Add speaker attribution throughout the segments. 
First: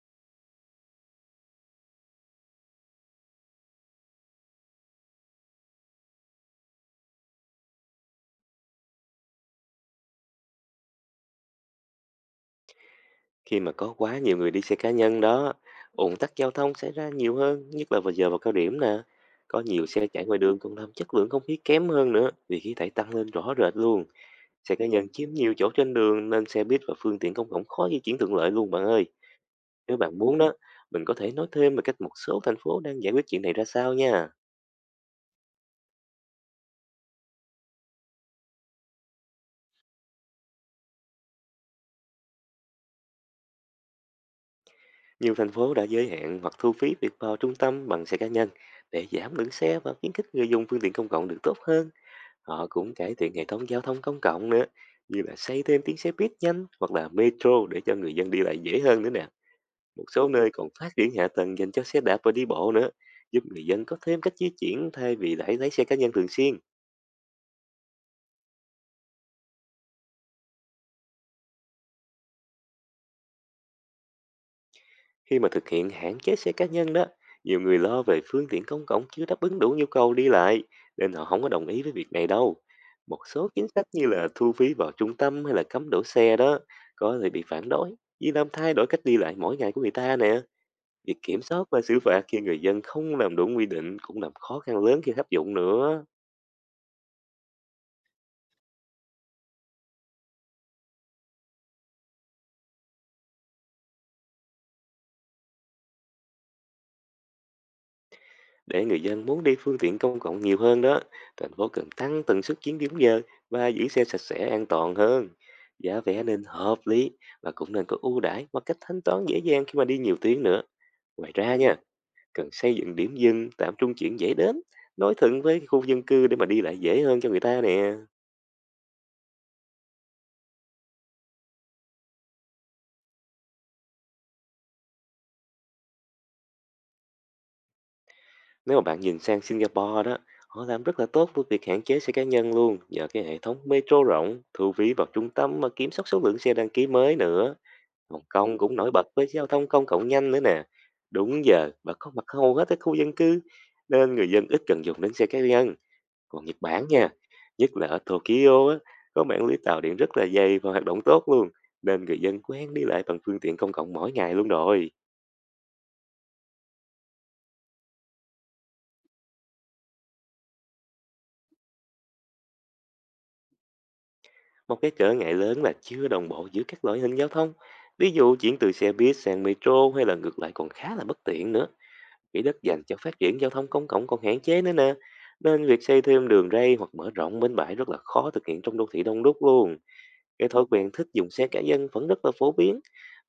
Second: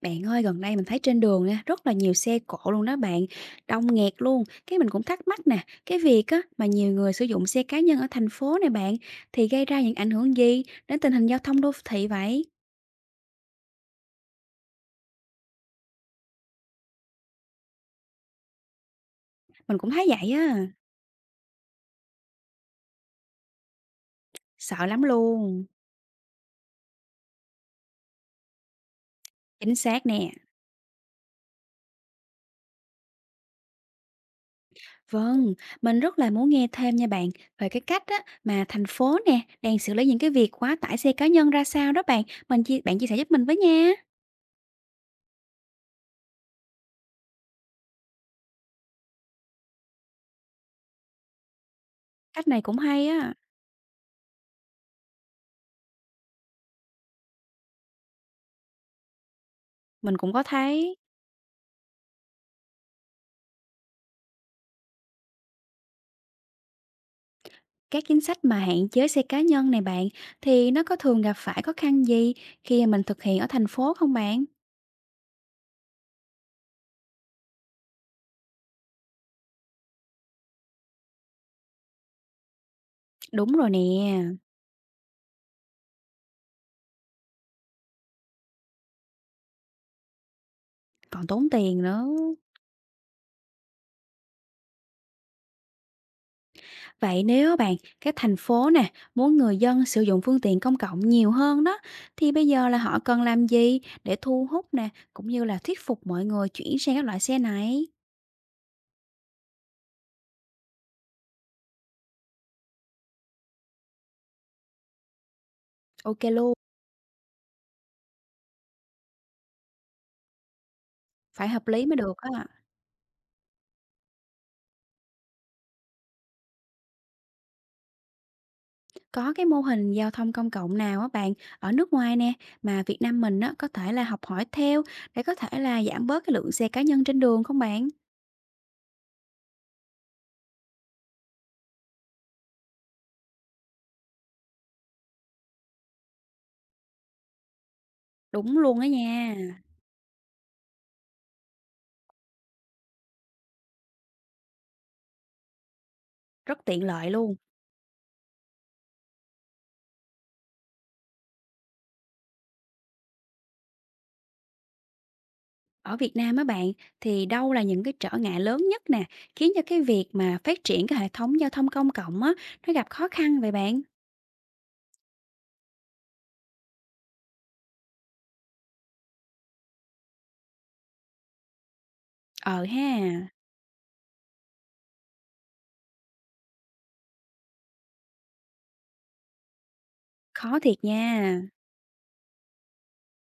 Speaker 1: Bạn ơi, gần đây mình thấy trên đường nha, rất là nhiều xe cộ luôn đó bạn, đông nghẹt luôn. Cái mình cũng thắc mắc nè, cái việc á mà nhiều người sử dụng xe cá nhân ở thành phố này bạn thì gây ra những ảnh hưởng gì đến tình hình giao thông đô thị vậy?
Speaker 2: Khi mà có quá nhiều người đi xe cá nhân đó, ùn tắc giao thông xảy ra nhiều hơn, nhất là vào giờ cao điểm nè. Có
Speaker 1: Mình
Speaker 2: nhiều
Speaker 1: cũng
Speaker 2: xe
Speaker 1: thấy
Speaker 2: chạy
Speaker 1: vậy
Speaker 2: ngoài đường
Speaker 1: á,
Speaker 2: còn làm chất lượng không khí kém hơn nữa, vì khí thải tăng lên rõ rệt luôn. Xe cá
Speaker 1: sợ lắm
Speaker 2: nhân chiếm nhiều
Speaker 1: luôn.
Speaker 2: chỗ trên đường nên xe buýt và phương tiện công cộng khó di chuyển thuận lợi luôn bạn ơi.
Speaker 1: Chính
Speaker 2: Nếu
Speaker 1: xác
Speaker 2: bạn
Speaker 1: nè.
Speaker 2: muốn đó, mình có thể nói thêm về cách một số thành phố đang giải quyết chuyện này ra sao nha.
Speaker 1: Vâng, mình rất là muốn nghe thêm nha bạn về cái cách á mà thành phố nè đang xử lý những cái việc quá tải xe cá nhân ra sao đó bạn. Mình chia bạn chia sẻ giúp mình với nha.
Speaker 2: Nhiều thành phố đã giới hạn hoặc thu phí việc vào trung tâm bằng xe cá nhân để giảm lượng xe và khuyến khích người dùng phương tiện công cộng được tốt hơn.
Speaker 1: Cách này
Speaker 2: Họ
Speaker 1: cũng
Speaker 2: cũng
Speaker 1: hay
Speaker 2: cải thiện
Speaker 1: á,
Speaker 2: hệ thống giao thông công cộng nữa, như là xây thêm tuyến xe buýt nhanh hoặc là metro để cho người dân đi lại dễ hơn nữa nè. Một
Speaker 1: mình
Speaker 2: số
Speaker 1: cũng có
Speaker 2: nơi còn phát
Speaker 1: thấy.
Speaker 2: triển hạ tầng dành cho xe đạp và đi bộ nữa, giúp người dân có thêm cách di chuyển thay vì lại lấy xe cá nhân thường xuyên.
Speaker 1: Các chính sách mà hạn chế xe cá nhân này bạn, thì nó có thường gặp phải khó khăn gì khi mà mình thực hiện ở thành phố không bạn?
Speaker 2: Khi mà thực hiện hạn chế xe cá nhân đó, nhiều người lo về phương tiện công cộng chưa đáp ứng đủ nhu cầu đi lại, nên họ không có đồng ý với việc này đâu. Một số
Speaker 1: Đúng
Speaker 2: chính
Speaker 1: rồi
Speaker 2: sách như
Speaker 1: nè,
Speaker 2: là thu phí vào trung tâm hay là cấm đổ xe đó có thể bị phản đối vì làm thay đổi cách đi lại mỗi ngày của người ta nè. Việc
Speaker 1: còn
Speaker 2: kiểm
Speaker 1: tốn
Speaker 2: soát và
Speaker 1: tiền
Speaker 2: xử
Speaker 1: nữa.
Speaker 2: phạt khi người dân không làm đúng quy định cũng làm khó khăn lớn khi áp dụng nữa.
Speaker 1: Vậy nếu bạn, các thành phố nè, muốn người dân sử dụng phương tiện công cộng nhiều hơn đó, thì bây giờ là họ cần làm gì để thu hút nè, cũng như là thuyết phục mọi người chuyển sang các loại xe này?
Speaker 2: Để người dân muốn đi phương tiện công cộng nhiều hơn đó, thành phố cần tăng tần suất chuyến điểm giờ và giữ xe sạch sẽ an toàn hơn. Giá vé
Speaker 1: Ok
Speaker 2: nên
Speaker 1: luôn,
Speaker 2: hợp lý và cũng nên có ưu đãi và cách thanh toán dễ dàng khi mà đi nhiều tuyến nữa. Ngoài
Speaker 1: phải
Speaker 2: ra
Speaker 1: hợp
Speaker 2: nha,
Speaker 1: lý mới được á.
Speaker 2: cần xây dựng điểm dừng, tạm trung chuyển dễ đến, nối thuận với khu dân cư để mà đi lại dễ hơn cho người ta nè.
Speaker 1: Có cái mô hình giao thông công cộng nào á bạn ở nước ngoài nè mà Việt Nam mình á có thể là học hỏi theo để có thể là giảm bớt cái lượng xe cá nhân trên đường không bạn?
Speaker 2: Nếu mà bạn nhìn sang Singapore đó, họ làm rất là tốt với việc hạn chế xe cá nhân luôn, nhờ cái hệ thống metro rộng, thu phí vào trung tâm mà kiểm soát số lượng xe đăng ký mới nữa. Hồng Kông
Speaker 1: Đúng
Speaker 2: cũng
Speaker 1: luôn á
Speaker 2: nổi bật với
Speaker 1: nha,
Speaker 2: giao thông công cộng nhanh nữa nè. Đúng giờ và có mặt hầu hết ở khu dân cư, nên người dân ít cần dùng đến xe cá nhân. Còn Nhật
Speaker 1: rất tiện
Speaker 2: Bản nha,
Speaker 1: lợi luôn.
Speaker 2: nhất là ở Tokyo á, có mạng lưới tàu điện rất là dày và hoạt động tốt luôn, nên người dân quen đi lại bằng phương tiện công cộng mỗi ngày luôn rồi.
Speaker 1: Ở Việt Nam á bạn thì đâu là những cái trở ngại lớn nhất nè khiến cho cái việc mà phát triển cái hệ thống giao thông công cộng á nó gặp khó khăn vậy bạn?
Speaker 2: Một cái trở ngại lớn là chưa đồng bộ giữa các loại hình giao thông. Ví dụ chuyển từ xe buýt sang metro hay là ngược lại còn khá là bất tiện nữa. Quỹ đất
Speaker 1: Ờ
Speaker 2: dành
Speaker 1: ha,
Speaker 2: cho phát triển giao thông công cộng còn hạn chế nữa nè. Nên việc xây thêm đường ray hoặc mở rộng bến bãi rất là khó thực hiện trong đô thị đông đúc luôn. Cái
Speaker 1: khó
Speaker 2: thói
Speaker 1: thiệt
Speaker 2: quen thích dùng
Speaker 1: nha.
Speaker 2: xe cá nhân vẫn rất là phổ biến.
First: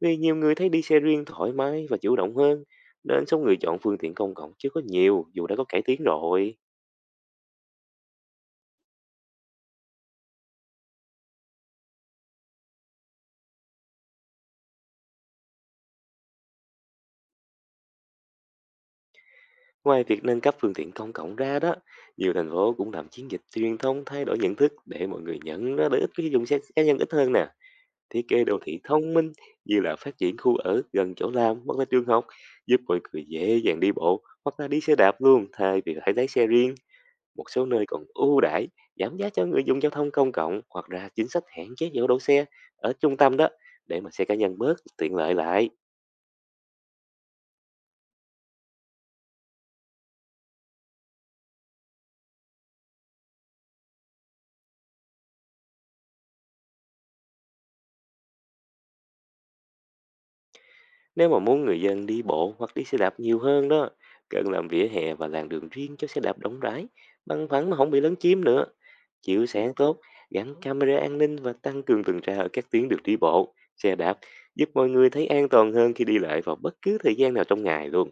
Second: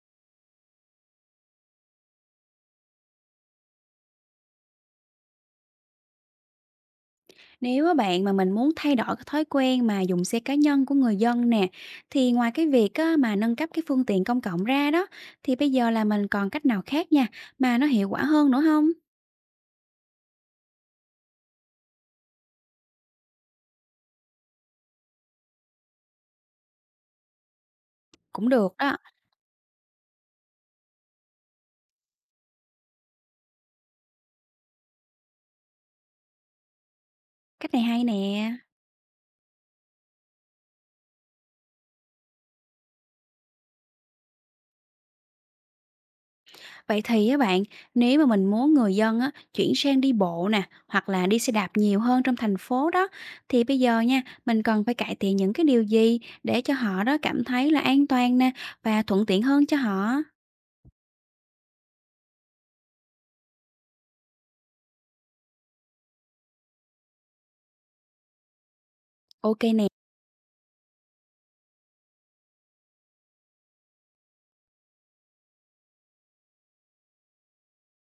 Speaker 2: Vì nhiều người thấy đi xe riêng thoải mái và chủ động hơn. Nên số người chọn phương tiện công cộng chưa có nhiều dù đã có cải tiến rồi.
Speaker 1: Nếu á bạn mà mình muốn thay đổi cái thói quen mà dùng xe cá nhân của người dân nè, thì ngoài cái việc á, mà nâng cấp cái phương tiện công cộng ra đó, thì bây giờ là mình còn cách nào khác nha, mà nó hiệu quả hơn nữa không?
Speaker 2: Ngoài việc nâng cấp phương tiện công cộng ra đó, nhiều thành phố cũng làm chiến dịch truyền thông thay đổi nhận thức để mọi người nhận ra lợi ích của dùng xe cá nhân ít hơn nè. Thiết kế
Speaker 1: Cũng
Speaker 2: đô
Speaker 1: được
Speaker 2: thị
Speaker 1: đó,
Speaker 2: thông minh như là phát triển khu ở gần chỗ làm hoặc là trường học giúp mọi người dễ dàng đi bộ hoặc là đi xe đạp luôn thay vì phải lái xe riêng. Một số
Speaker 1: cách này
Speaker 2: nơi còn
Speaker 1: hay
Speaker 2: ưu
Speaker 1: nè.
Speaker 2: đãi giảm giá cho người dùng giao thông công cộng hoặc ra chính sách hạn chế chỗ đỗ xe ở trung tâm đó để mà xe cá nhân bớt tiện lợi lại.
Speaker 1: Vậy thì á bạn, nếu mà mình muốn người dân á, chuyển sang đi bộ nè, hoặc là đi xe đạp nhiều hơn trong thành phố đó, thì bây giờ nha, mình cần phải cải thiện những cái điều gì để cho họ đó cảm thấy là an toàn nè, và thuận tiện hơn cho họ.
Speaker 2: Nếu mà muốn người dân đi bộ hoặc đi xe đạp nhiều hơn đó, cần làm vỉa hè và làn đường riêng cho xe đạp rộng rãi, bằng phẳng mà không bị lấn chiếm nữa, chiếu
Speaker 1: Ok
Speaker 2: sáng
Speaker 1: nè,
Speaker 2: tốt, gắn camera an ninh và tăng cường tuần tra ở các tuyến đường đi bộ, xe đạp, giúp mọi người thấy an toàn hơn khi đi lại vào bất cứ thời gian nào trong ngày luôn.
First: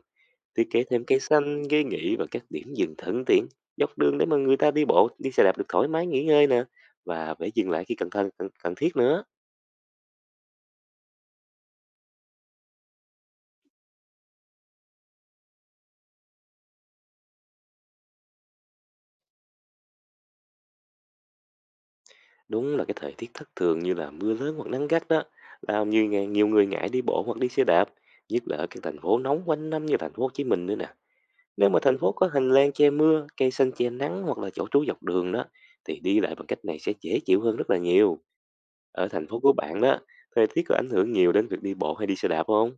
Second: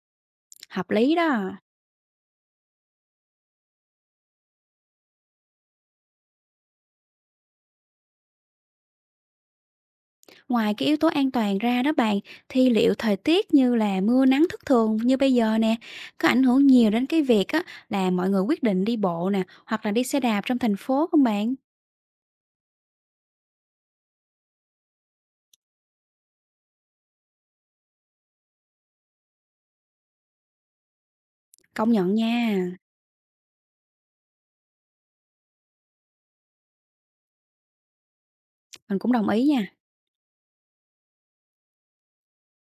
Speaker 2: Thiết kế
Speaker 1: hợp
Speaker 2: thêm
Speaker 1: lý
Speaker 2: cây
Speaker 1: đó.
Speaker 2: xanh, ghế nghỉ và các điểm dừng thân tiện dọc đường để mà người ta đi bộ, đi xe đạp được thoải mái nghỉ ngơi nè và phải dừng lại khi cần thân cần cần thiết nữa.
Speaker 1: Ngoài cái yếu tố an toàn ra đó bạn, thì liệu thời tiết như là mưa nắng thất thường như bây giờ nè, có ảnh hưởng nhiều đến cái việc á là mọi người quyết định đi bộ nè, hoặc là đi xe đạp trong thành phố không bạn?
Speaker 2: Đúng là cái thời tiết thất thường như là mưa lớn hoặc nắng gắt đó, làm nhiều người ngại đi bộ hoặc đi xe đạp, nhất là ở các thành phố nóng quanh năm như thành phố Hồ Chí Minh nữa nè. Nếu mà
Speaker 1: Công
Speaker 2: thành phố
Speaker 1: nhận
Speaker 2: có hành
Speaker 1: nha,
Speaker 2: lang che mưa, cây xanh che nắng hoặc là chỗ trú dọc đường đó, thì đi lại bằng cách này sẽ dễ chịu hơn rất là nhiều.
Speaker 1: mình
Speaker 2: Ở
Speaker 1: cũng
Speaker 2: thành
Speaker 1: đồng
Speaker 2: phố
Speaker 1: ý
Speaker 2: của
Speaker 1: nha.
Speaker 2: bạn đó, thời tiết có ảnh hưởng nhiều đến việc đi bộ hay đi xe đạp không?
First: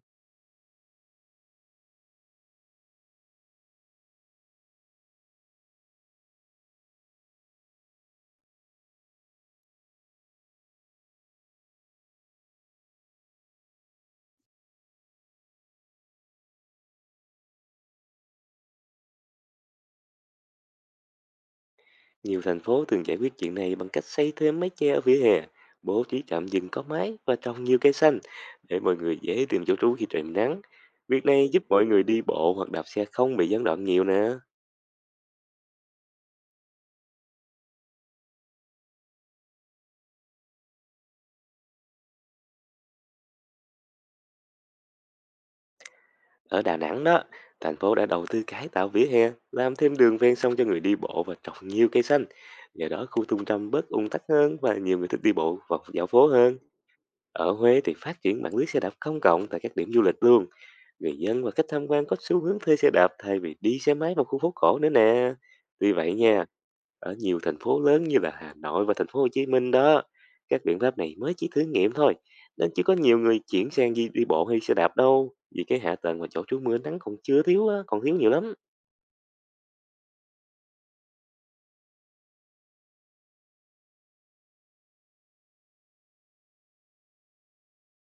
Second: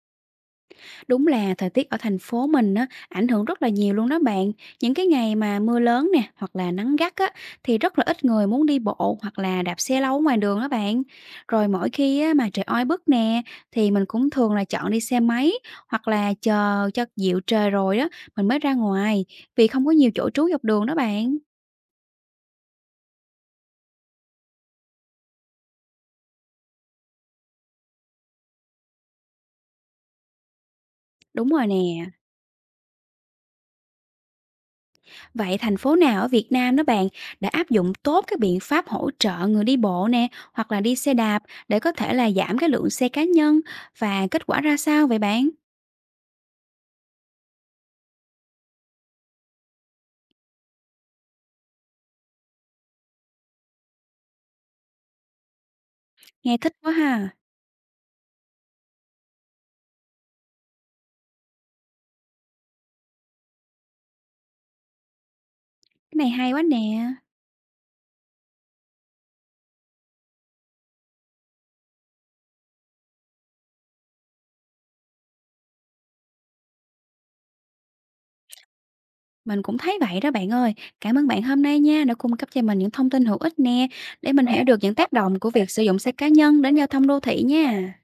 Speaker 1: Đúng là thời tiết ở thành phố mình á, ảnh hưởng rất là nhiều luôn đó bạn. Những cái ngày mà mưa lớn nè, hoặc là nắng gắt á, thì rất là ít người muốn đi bộ hoặc là đạp xe lâu ở ngoài đường đó bạn. Rồi mỗi khi á, mà trời oi bức nè, thì mình cũng thường là chọn đi xe máy hoặc là chờ cho dịu trời rồi đó, mình mới ra ngoài vì không có nhiều chỗ trú dọc đường đó bạn.
Speaker 2: Nhiều thành phố thường giải quyết chuyện này bằng cách xây thêm mái che ở vỉa hè, bố trí trạm dừng có mái và trồng nhiều cây xanh để mọi người dễ tìm chỗ trú khi trời nắng. Việc này
Speaker 1: Đúng
Speaker 2: giúp
Speaker 1: rồi
Speaker 2: mọi người
Speaker 1: nè.
Speaker 2: đi bộ hoặc đạp xe không bị gián đoạn nhiều nữa.
Speaker 1: Vậy thành phố nào ở Việt Nam đó bạn đã áp dụng tốt các biện pháp hỗ trợ người đi bộ nè, hoặc là đi xe đạp để có thể là giảm cái lượng xe cá nhân và kết quả ra sao vậy bạn?
Speaker 2: Ở Đà Nẵng đó, thành phố đã đầu tư cải tạo vỉa hè, làm thêm đường ven sông cho người đi bộ và trồng nhiều cây xanh. Nhờ đó khu trung tâm bớt ùn tắc hơn và nhiều người thích đi bộ và dạo phố hơn.
Speaker 1: Nghe thích quá ha.
Speaker 2: Ở Huế thì phát triển mạng lưới xe đạp công cộng tại các điểm du lịch luôn. Người dân và khách tham quan có xu hướng thuê xe đạp thay vì đi xe máy vào khu phố cổ nữa nè. Tuy vậy
Speaker 1: Cái này
Speaker 2: nha,
Speaker 1: hay quá nè.
Speaker 2: ở nhiều thành phố lớn như là Hà Nội và thành phố Hồ Chí Minh đó, các biện pháp này mới chỉ thử nghiệm thôi, nên chưa có nhiều người chuyển sang đi bộ hay xe đạp đâu, vì cái hạ tầng và chỗ trú mưa nắng còn chưa thiếu á, còn thiếu nhiều lắm.
Speaker 1: Mình cũng thấy vậy đó bạn ơi. Cảm ơn bạn hôm nay nha đã cung cấp cho mình những thông tin hữu ích nè để mình hiểu được những tác động của việc sử dụng xe cá nhân đến giao thông đô thị nha.